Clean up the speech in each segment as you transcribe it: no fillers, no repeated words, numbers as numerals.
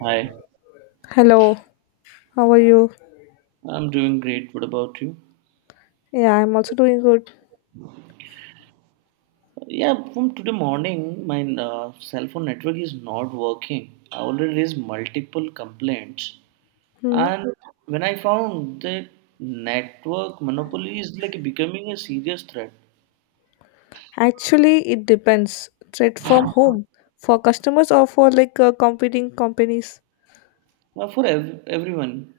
Hi, Hello, how are you? I'm doing great. What about you? Yeah, I'm also doing good. Yeah, from today morning, my cell phone network is not working. I already raised multiple complaints, Hmm. and when I found that network monopoly is like becoming a serious threat Actually, it depends. Thread from whom? For customers or for like competing companies? For everyone,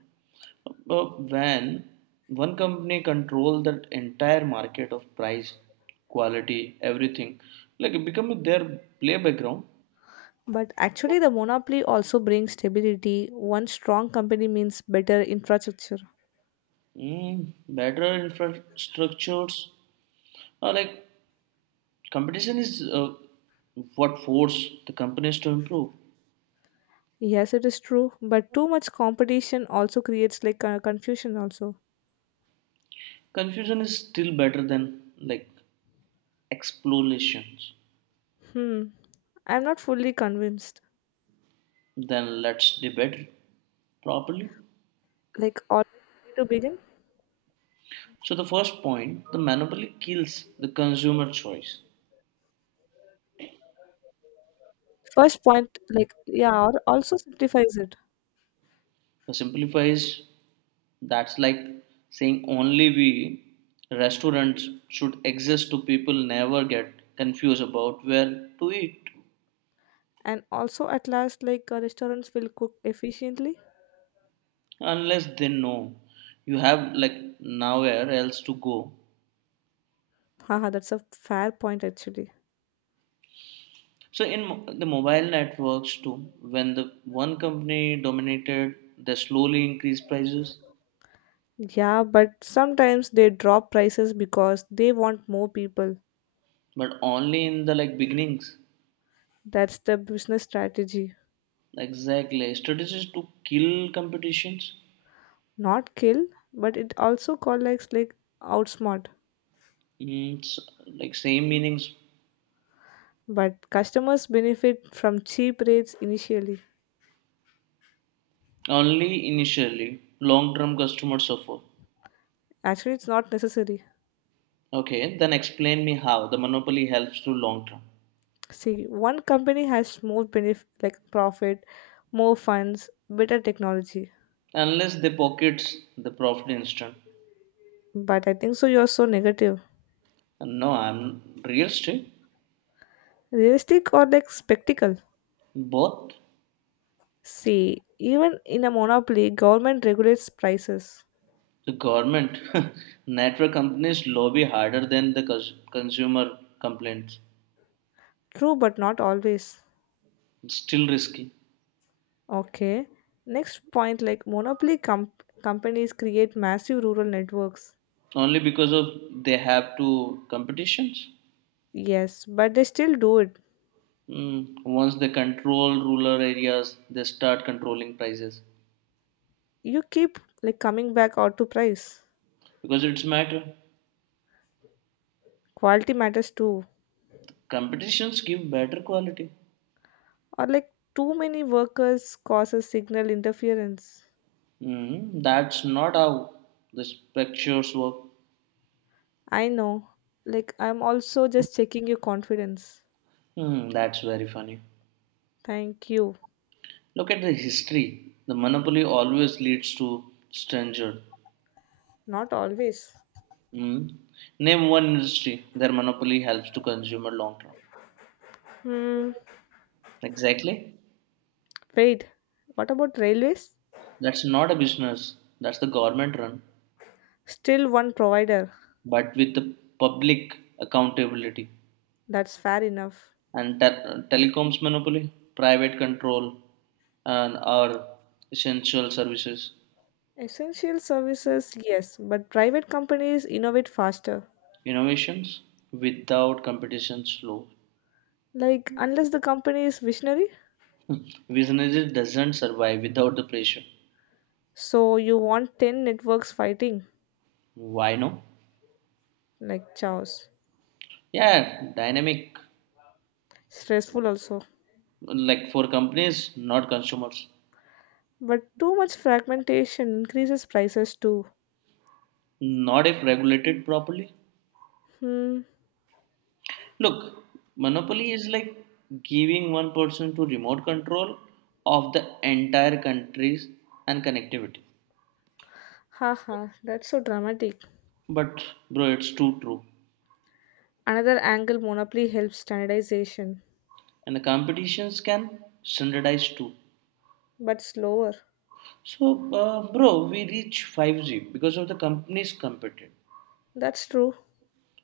uh, when one company control that entire market of price, quality, everything, like becoming their play background, But actually, the monopoly also brings stability. One strong company means better infrastructure. mm, better infrastructures. Like competition is what force the companies to improve. Yes, it is true. But too much competition also creates like confusion. Also, Confusion is still better than like explorations. hmm, I'm not fully convinced. Then let's debate properly. Like, all to begin. So the first point, the monopoly kills the consumer choice. First point, like yeah, also simplifies it. The simplifies that's like saying only we restaurants should exist to people never get confused about where to eat And also at last like restaurants will cook efficiently. unless they know you have like nowhere else to go. Haha, that's a fair point actually. So in the mobile networks too, when the one company dominated, they slowly increased prices, Yeah, but sometimes they drop prices because they want more people. but only in the like beginnings. That's the business strategy. Exactly, strategies to kill competitions. Not kill, but it also collects like, outsmart. Mm, s- like same meanings But customers benefit from cheap rates initially. only initially. Long term customer suffer. Actually, it's not necessary. Okay, then explain me how the monopoly helps to long term. See, one company has more benefit like profit, more funds, better technology. Unless they pockets the profit instant. But I think so you're so negative. No, I'm real estate. Realistic or like spectacle? Both. See, even in a monopoly, government regulates prices. The government, network companies lobby harder than the consumer complaints. True, but not always. It's still risky, Okay. Next point like companies create massive rural networks. only because of they have to competitions. Yes, but they still do it. Mm, once they control rural areas, they start controlling prices You keep like coming back or to price. because it's matter. Quality matters too. Competitions give better quality. Or like too many workers causes signal interference. Mm, that's not how the structures work. I know. Like I'm also just checking your confidence. Hmm, that's very funny. Thank you. Look at the history. The monopoly always leads to stranger. Not always. Mm. Name one industry their monopoly helps to consumer long term. Hmm. Exactly. Wait, what about railways? That's not a business. That's the government run, Still one provider. but with the public accountability That's fair enough. and telecoms monopoly, private control, and our essential services. Essential services, yes, but private companies innovate faster. Innovations without competition slow. Like, unless the company is visionary. Businesses doesn't survive without the pressure. So, you want 10 networks fighting. Why no? Like, chaos. Yeah, dynamic Stressful also. like for companies, not consumers. But too much fragmentation increases prices too. Not if regulated properly. Hmm. Look, monopoly is like giving one person to remote control of the entire countries and connectivity. Haha, that's so dramatic. But bro, it's too true. Another angle monopoly helps standardization, And the competitions can standardize too. but slower. So bro, we reach 5G because of the companies competing. That's true.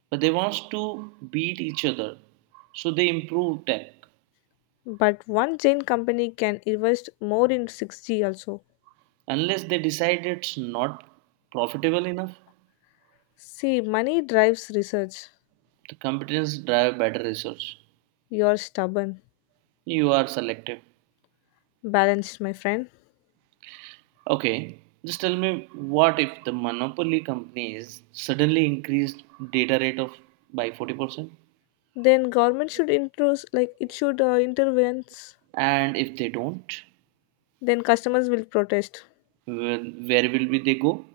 But they wants to beat each other. So they improve tech. But one Jane company can invest more in 6G also. Unless they decide it's not profitable enough, See, money drives research. the competence drive better research. You're stubborn. You are selective. Balanced, my friend. Okay, just tell me what if the monopoly companies suddenly increase data rate of by 40%? Then government should introduce, like it should intervenes. And if they don't, Then customers will protest. Where will be they go?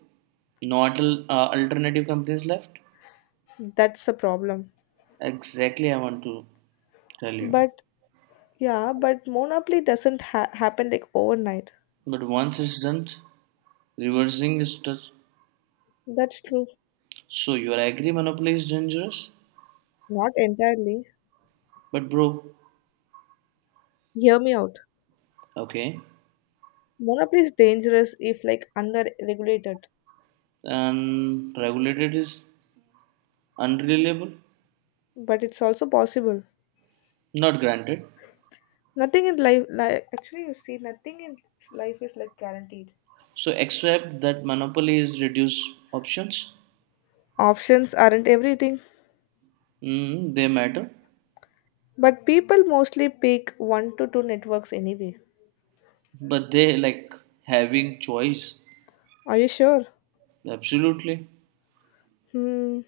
Not alternative companies left? That's a problem. Exactly, I want to tell you. But yeah, but monopoly doesn't ha- happen like overnight. But once it's done, reversing is just That's true. so you are agree monopoly is dangerous, Not entirely. but bro, Hear me out. okay, Monopoly is dangerous if like under regulated, and regulated is unreliable, but it's also possible. not granted. Nothing in life, like actually, you see, nothing in life is like guaranteed. So, except that monopoly is reduce options, Options aren't everything, mm, they matter, but people mostly pick one to two networks anyway. but they like having choice. Are you sure? Absolutely. Hmm,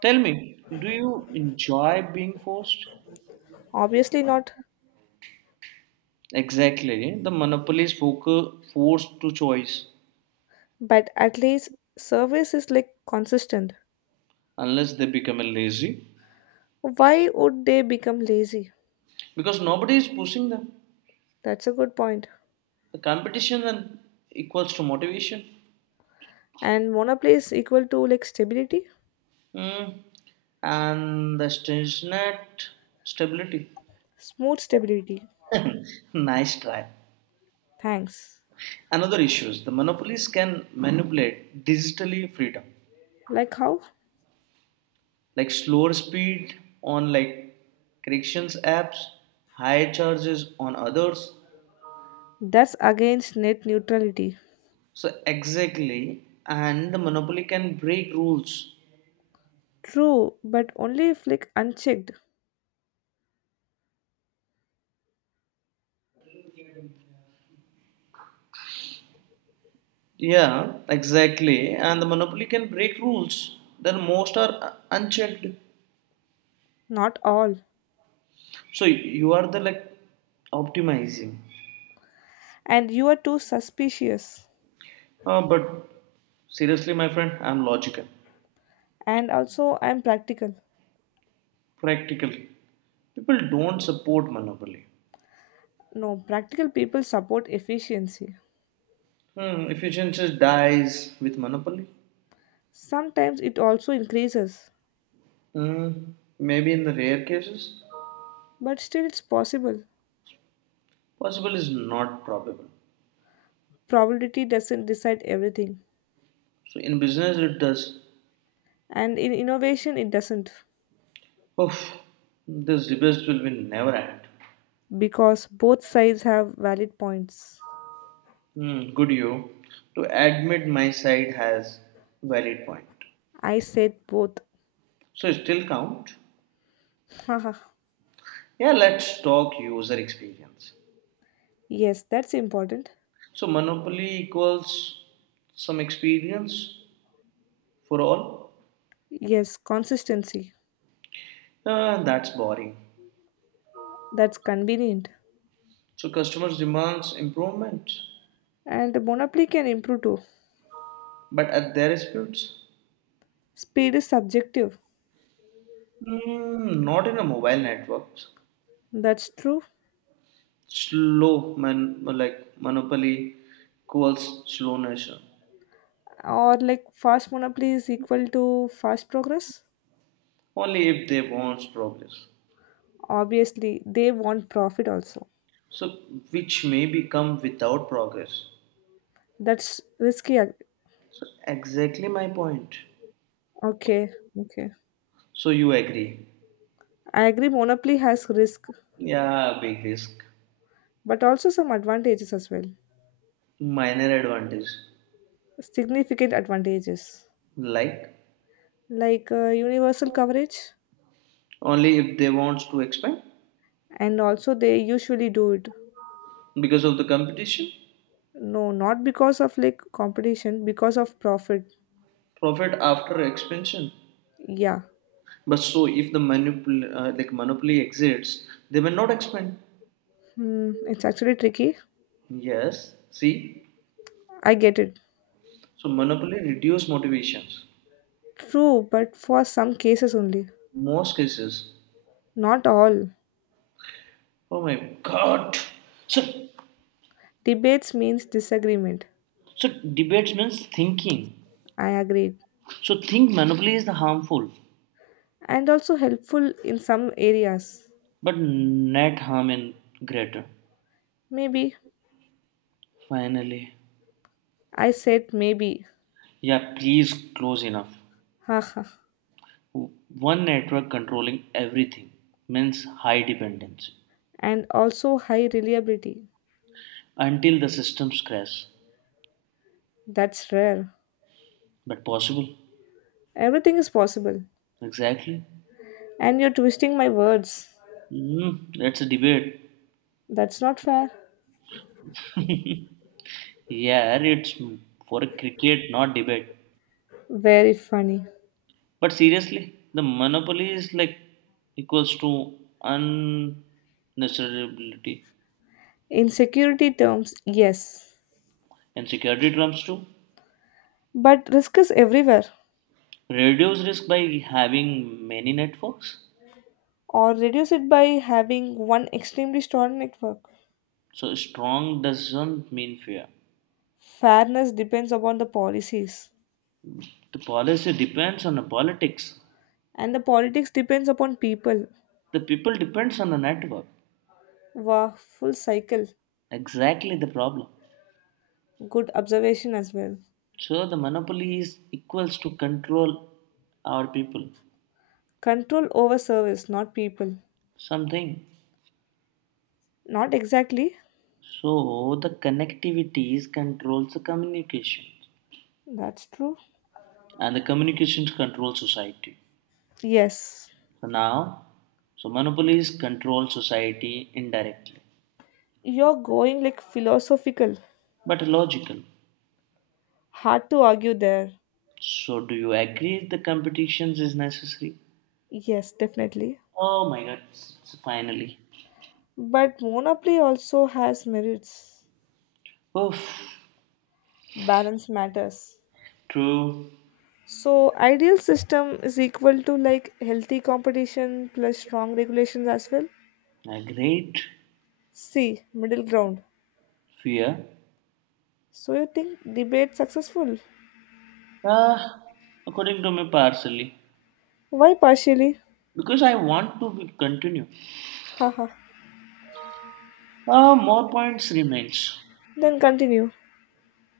Tell me, do you enjoy being forced? obviously not. Exactly. The monopoly is focus, forced to choice But at least service is like consistent. unless they become lazy Why would they become lazy? because nobody is pushing them. That's a good point. The competition then equals to motivation. And monoplay is equal to like stability, Mm. And the net stability. smooth stability. Nice try. Thanks. Another issue is the monopolies can manipulate digitally freedom, Like how? like slower speed on like corrections apps, higher charges on others. That's against net neutrality. So exactly, and the monopoly can break rules. True, but only if like unchecked. Yeah, exactly, and the monopoly can break rules. Then most are unchecked. Not all. So you are the like optimizing. And you are too suspicious. But seriously, my friend, I'm logical, And also, I'm practical. practical. People don't support monopoly. No, practical people support efficiency. Hmm, efficiency dies with monopoly. Sometimes it also increases, Hmm, maybe in the rare cases. but still it's possible. Possible is not probable. Probability doesn't decide everything. So in business it does. And in innovation, it doesn't. Oof, this debate will be never end. Because both sides have valid points. Hmm, good you. To admit my side has valid point. I said both. So it still count. Haha. Yeah, let's talk user experience. Yes, that's important. So monopoly equals some experience for all. Yes, consistency. Ah, that's boring. That's convenient. So customers demands improvement. And the monopoly can improve too. But at their speeds, Speed is subjective. mm, not in a mobile networks. That's true. Slow man like monopoly equals slow nation. Or like fast monopoly is equal to fast progress. Only if they want progress. Obviously they want profit also. So which may become without progress. That's risky So exactly my point. okay, okay. So you agree? I agree monopoly has risk, Yeah, big risk, but also some advantages as well, minor advantage. significant advantages, Like like universal coverage. only if they want to expand And also they usually do it, because of the competition, no, not because of like competition, because of profit. profit after expansion. Yeah. But so if the monopol like monopoly exists, they will not expand. Hmm, it's actually tricky. Yes, see, I get it. so monopoly reduce motivations. True, but for some cases only. Most cases, Not all. oh my god. So, Debates means disagreement. so debates means thinking. I agreed. So think monopoly is the harmful, And also helpful in some areas. but net harm in greater. Maybe. Finally, I said maybe. yeah, please close enough. Haha. One network controlling everything means high dependency And also high reliability. until the systems crash. That's rare. But possible, Everything is possible. exactly. And you're twisting my words. Mm, it's a debate. That's not fair. Yeah, it's for a cricket, not debate. Very funny. But seriously, the monopoly is like equals to unnecessarily In security terms, yes. and security trumps too. But risk is everywhere. Reduce risk by having many networks. Or reduce it by having one extremely strong network. So strong doesn't mean fear. Fairness depends upon the policies. The policy depends on the politics. And the politics depends upon people. The people depends on the network. Wow, full cycle. Exactly the problem. Good observation as well. So the monopoly is equals to control our people. Control over service, not people. Something. Not exactly. So the connectivities controls the communication, That's true. and the communications control society. Yes. So now, so monopolies control society indirectly, You're going like philosophical. but logical. Hard to argue there. So do you agree the competitions is necessary? Yes, definitely. Oh my God! Finally, But monopoly also has merits. oof, Balance matters. true, So ideal system is equal to like healthy competition plus strong regulations as well. a great See, middle ground. fear. So you think debate successful? Ah, according to me, partially Why partially? because I want to be continue. Haha. Ah, more points remains. Then continue.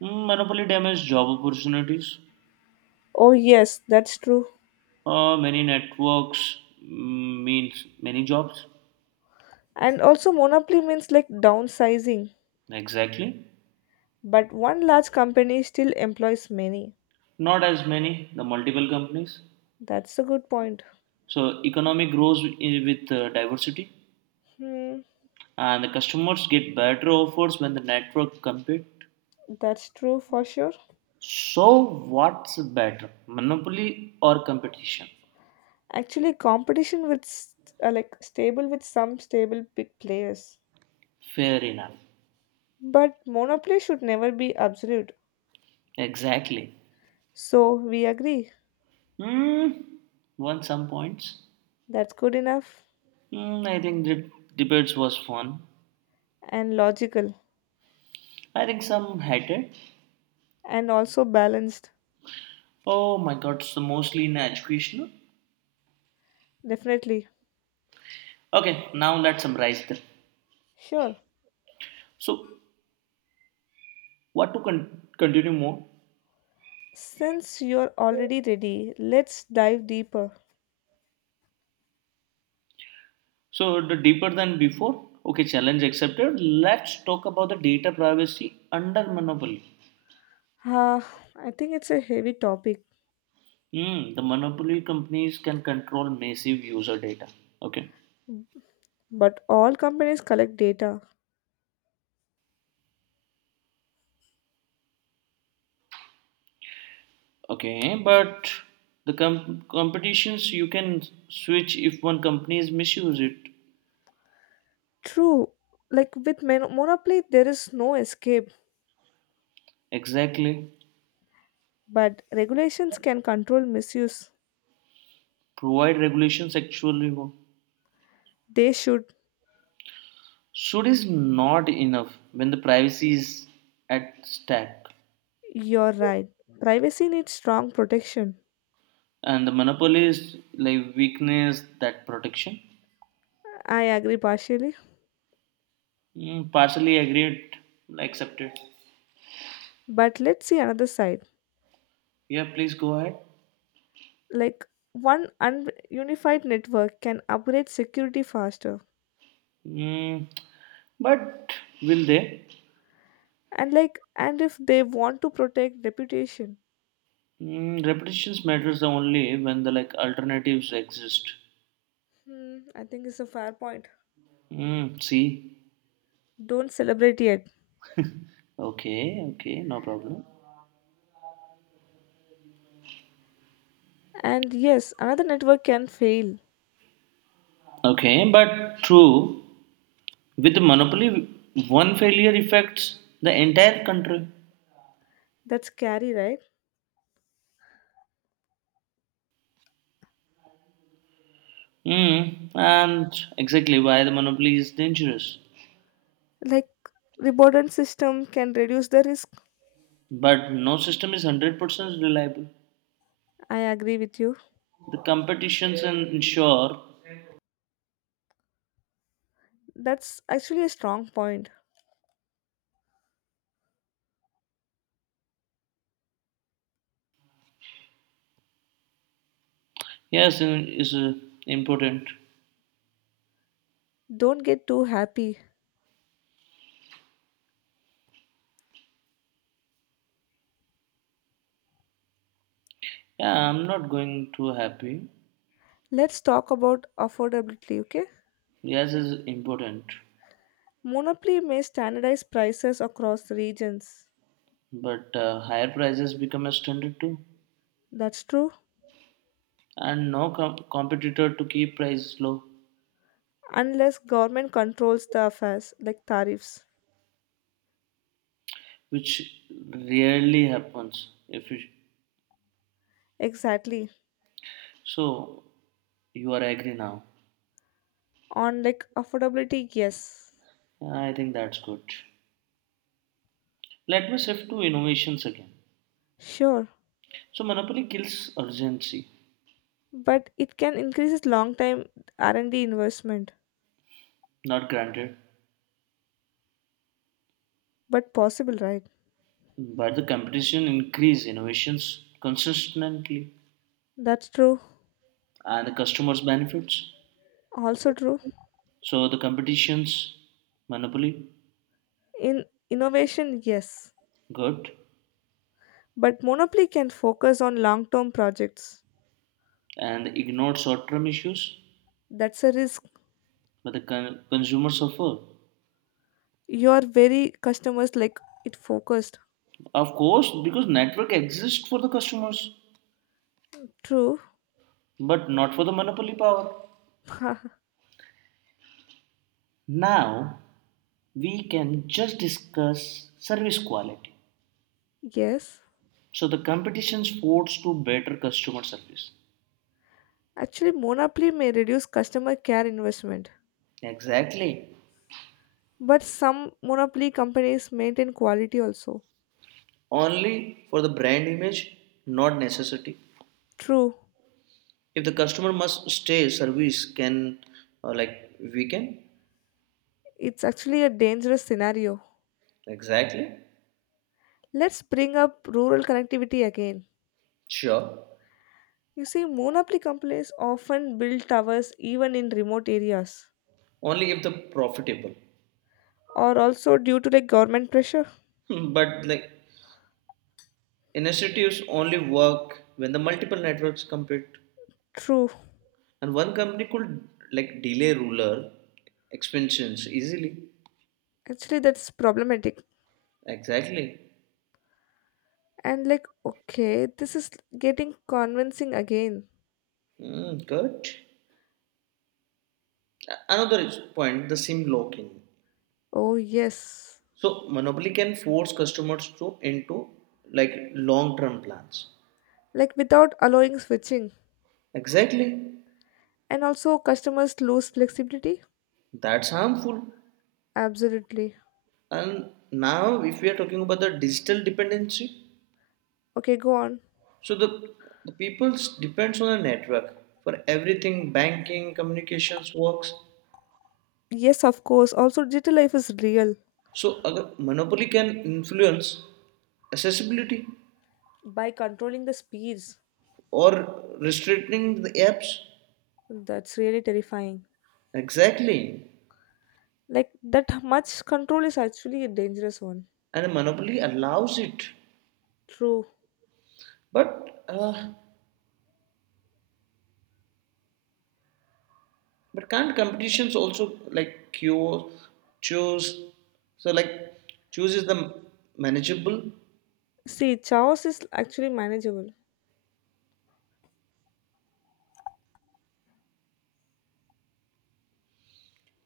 Mm, monopoly damages job opportunities. Oh yes, that's true. Many networks mm, means many jobs. And also monopoly means like downsizing, Exactly. but one large company still employs many. Not as many, the multiple companies. That's a good point. So economy grows with diversity Hmm, and the customers get better offers when the network compete. that's true for sure. So what's better, monopoly or competition? Actually, competition with like stable with some stable big players. Fair enough. But monopoly should never be absolute. Exactly. So we agree. Mm, won some points. That's good enough, Mm, I think the debates was fun. and logical, I think some hated, and also balanced. oh my god, so mostly in educational. Definitely. Okay, now let's summarize this. Sure. So, what to continue more? Since you're already ready, let's dive deeper. So, the deeper than before. Okay, challenge accepted. Let's talk about the data privacy under monopoly. Ah, I think it's a heavy topic, Hmm, the monopoly companies can control massive user data. Okay, but all companies collect data. okay, but the competitions you can switch if one company is misuse it. True. Like with monopoly, there is no escape, Exactly. but regulations can control misuse. Provide regulations actually work. They should. Should is not enough when the privacy is at stake, You're right. Privacy needs strong protection. and the monopoly is like weakness that protection. I agree partially, Mm, partially agreed, like, accepted. but let's see another side. Yeah, please go ahead. Like one unified network can upgrade security faster, Mm, but will they? and if they want to protect reputation. Mm, repetitions matters only when the like alternatives exist. Hmm, I think it's a fair point. Mm, see, Don't celebrate yet. okay, okay, no problem. And yes, another network can fail. Okay, but true. With the monopoly, one failure affects the entire country. That's scary, right? Mm, and exactly why the monopoly is dangerous. Like redundant system can reduce the risk. But no system is 100% reliable. I agree with you. The competitions and ensure, That's actually a strong point. yes, is important. Don't get too happy. Yeah, I'm not going too happy. Let's talk about affordability, okay? Yes, is important. Monopoly may standardize prices across regions. But higher prices become a standard too. That's true, And no competitor to keep prices low, unless government controls the affairs like tariffs. which rarely happens. If you, Exactly. so, you are agree now. On like affordability, yes. Yeah, I think that's good. Let me shift to innovations again. Sure. So monopoly kills urgency, But it can increase long time R&D investment. not granted, But possible, right? but the competition increase innovations consistently That's true. and the customers benefits. Also true. So the competitions monopoly In innovation, yes. good But monopoly can focus on long term projects. and ignore short-term issues, That's a risk. but the consumer suffer. You are very customers like it focused. Of course, because network exists for the customers, True. but not for the monopoly power. Now we can just discuss service quality. Yes, So the competitions force to better customer service. actually monopoly may reduce customer care investment. Exactly. But some monopoly companies maintain quality also. Only for the brand image, not necessity. True. If the customer must stay, service can, like, we can. It's actually a dangerous scenario. Exactly. Let's bring up rural connectivity again. Sure. You see, monopoly companies often build towers even in remote areas, Only if the profitable. or also due to like government pressure. Hmm, but like initiatives only work when the multiple networks compete, True. and one company could like delay ruler expansions easily. Actually, that's problematic. Exactly. And like, okay, this is getting convincing again. Mm, good. Another point: the SIM locking. Oh, yes. So monopoly can force customers to into like long-term plans. Like, without allowing switching. Exactly. And also, customers lose flexibility. That's harmful. Absolutely. And now if we are talking about the digital dependency, Okay, go on. so the, the people depends on a network for everything banking, communications works. Yes, of course. Also, digital life is real. So अगर monopoly can influence accessibility By controlling the speeds, or restricting the apps that's really terrifying. exactly Like that much control is actually a dangerous one. and monopoly allows it True. but but can't competitions also like cure, choose? So like choose is the manageable See, chaos is actually manageable.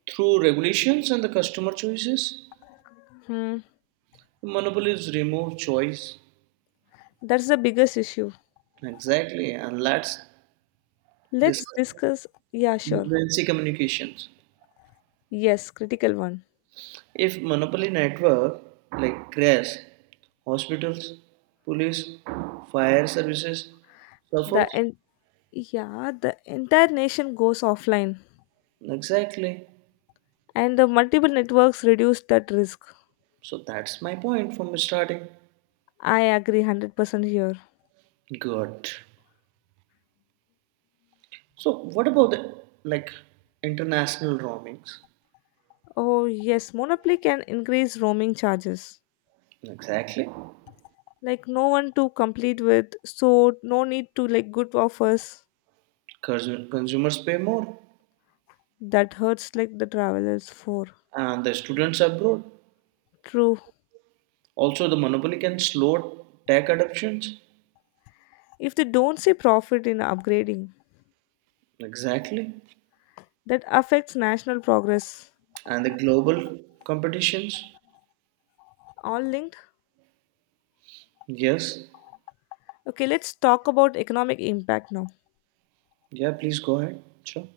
through regulations and the customer choices. Hmm. Monopolies remove choice That's the biggest issue. exactly, and let's Let's discuss discuss. Yeah, sure. emergency communications. Yes, critical one. If monopoly network like crashes, hospitals, police, fire services The suffers en- yeah, the entire nation goes offline, exactly. and the multiple networks reduce that risk. So that's my point from starting. I agree 100% here. Good. So, what about the like international roamings? Oh yes, monopoly can increase roaming charges. Exactly. Like no one to complete with, so no need to like good offers, Consumers pay more, that hurts like the travelers for. and the students abroad. True. Also, the monopoly can slow tech adoptions. If they don't see profit in upgrading, Exactly. that affects national progress. And the global competitions. All linked. Yes. Okay, let's talk about economic impact now. Yeah. Please go ahead. Sure.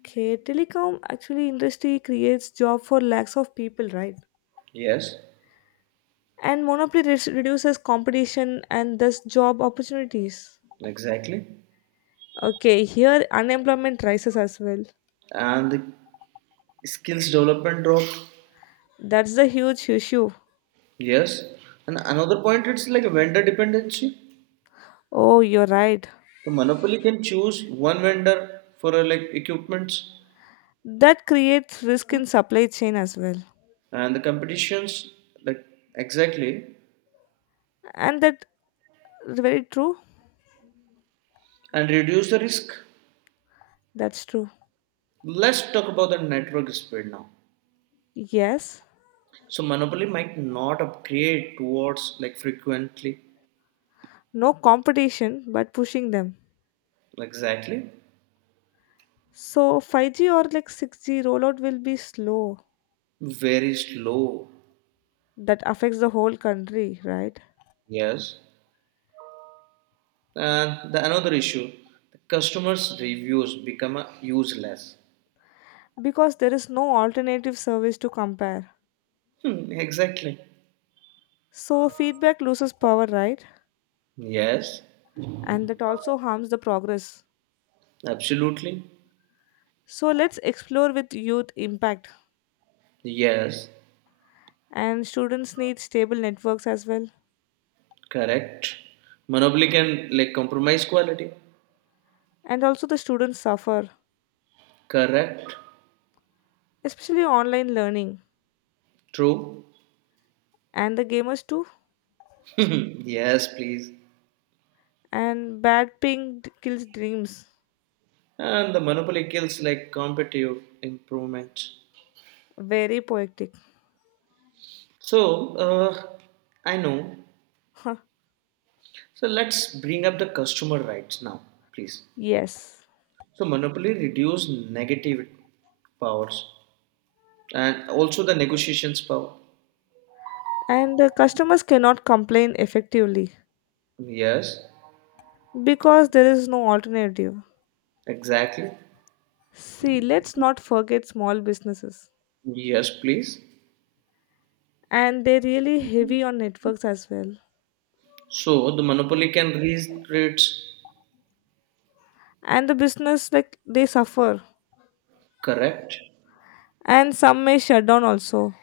Okay, telecom actually industry creates job for lakhs of people, right? Yes. And monopoly reduces competition and thus job opportunities. Exactly. Okay, here unemployment rises as well. And the skills development drop. That's the huge issue. Yes. And another point, it's like a vendor dependency. Oh, you're right. The monopoly can choose one vendor for like equipments That creates risk in supply chain as well, and the competitions like exactly and that, very true. and reduce the risk. That's true. Let's talk about the network speed now. Yes, So monopoly might not upgrade towards like frequently no competition, but pushing them. exactly So 5G or like 6G rollout will be slow. very slow That affects the whole country, right? yes and the another issue the customers reviews become useless. Because there is no alternative service to compare. Hmm, exactly So feedback loses power, right? yes And that also harms the progress. absolutely So let's explore with youth impact. yes And students need stable networks as well. correct monopoly can like compromise quality And also the students suffer, correct especially online learning. true. And the gamers too, Yes, please. and bad ping kills dreams. And the monopoly kills like competitive improvement. Very poetic. So, I know. Huh. So let's bring up the customer rights now, please. Yes. So monopoly reduce negative powers and also the negotiations power. And the customers cannot complain effectively Yes, because there is no alternative. exactly. See, let's not forget small businesses. Yes, please. And they're really heavy on networks as well. So the monopoly can raise rates. And the business, like, they suffer. Correct. And some may shut down also.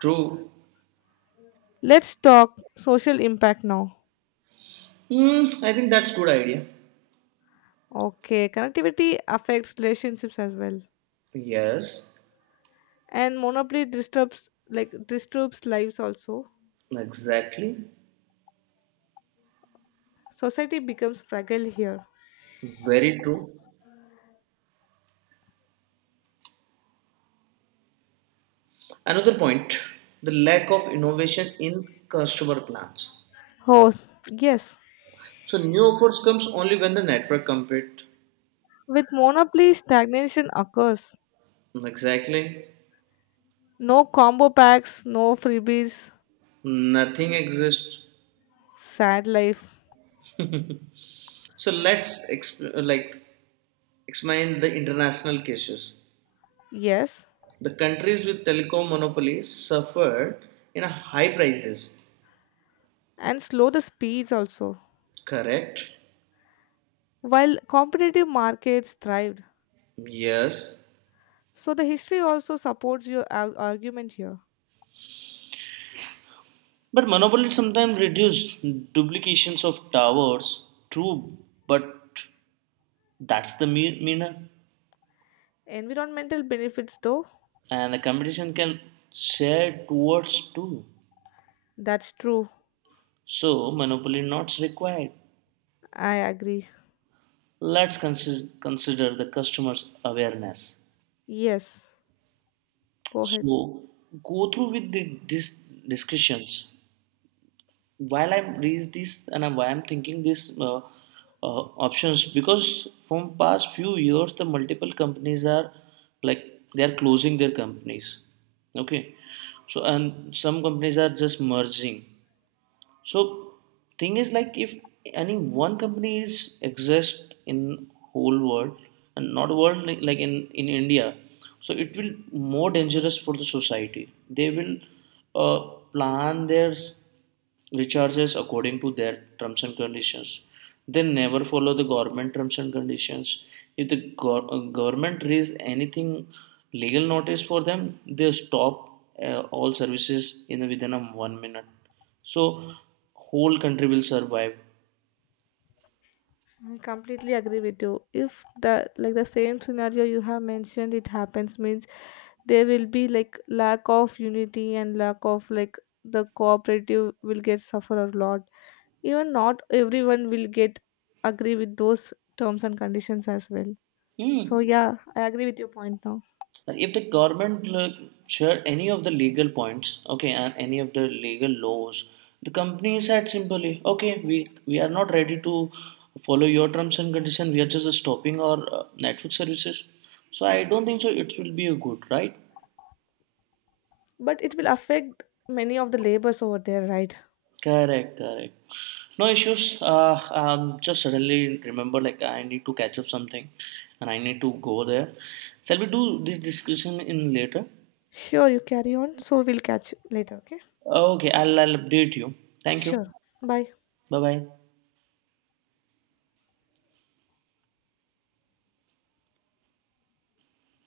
True. Let's talk social impact now. Hmm, I think that's good idea. Okay, connectivity affects relationships as well. Yes, And monopoly disturbs, like, disturbs lives also. exactly. Society becomes fragile here. Very true. Another point, the lack of innovation in customer plans. Oh, yes. So new offers comes only when the network compete. With monopoly, stagnation occurs. Exactly, No combo packs, no freebies, nothing exists. sad life. So let's like explain the international cases. Yes, The countries with telecom monopolies suffered in a high prices. and slow the speeds also. Correct. While competitive markets thrived. Yes. So the history also supports your argument here. But monopoly sometimes reduce duplications of towers. True, but that's the meaner. Environmental benefits, though, And the competition can share towards too. that's true. So, monopoly not required. I agree. Let's consider the customer's awareness. Yes, go ahead. So, go through with the, these discussions. While I read this and why I'm thinking these uh, options because from past few years the multiple companies are like they are closing their companies. Okay, so and some companies are just merging. So thing is like if any one company is exist in whole world and not world like, in India, so it will more dangerous for the society. They will uh, plan their recharges according to their terms and conditions. They never follow the government terms and conditions. If the government raise anything legal notice for them, they stop all services in within a 1 minute. So whole country will survive. I completely agree with you. If the like the same scenario you have mentioned it happens means there will be like lack of unity and lack of like the cooperative will get suffer a lot. Even not everyone will get agree with those terms and conditions as well. So Hmm. yeah, I agree with your point now. If the government share any of the legal points, okay, and any of the legal laws, the company said simply, okay, we are not ready to follow your terms and conditions. We are just stopping our Netflix services. So I don't think so. It will be a good, right? But it will affect many of the labors over there, right? Correct, correct. No issues. Just suddenly remember, like I need to catch up something, and I need to go there. Shall we do this discussion in later? Sure, you carry on. So we'll catch you later, okay? Okay, I'll update you. Thank you. Sure. Bye. Bye bye.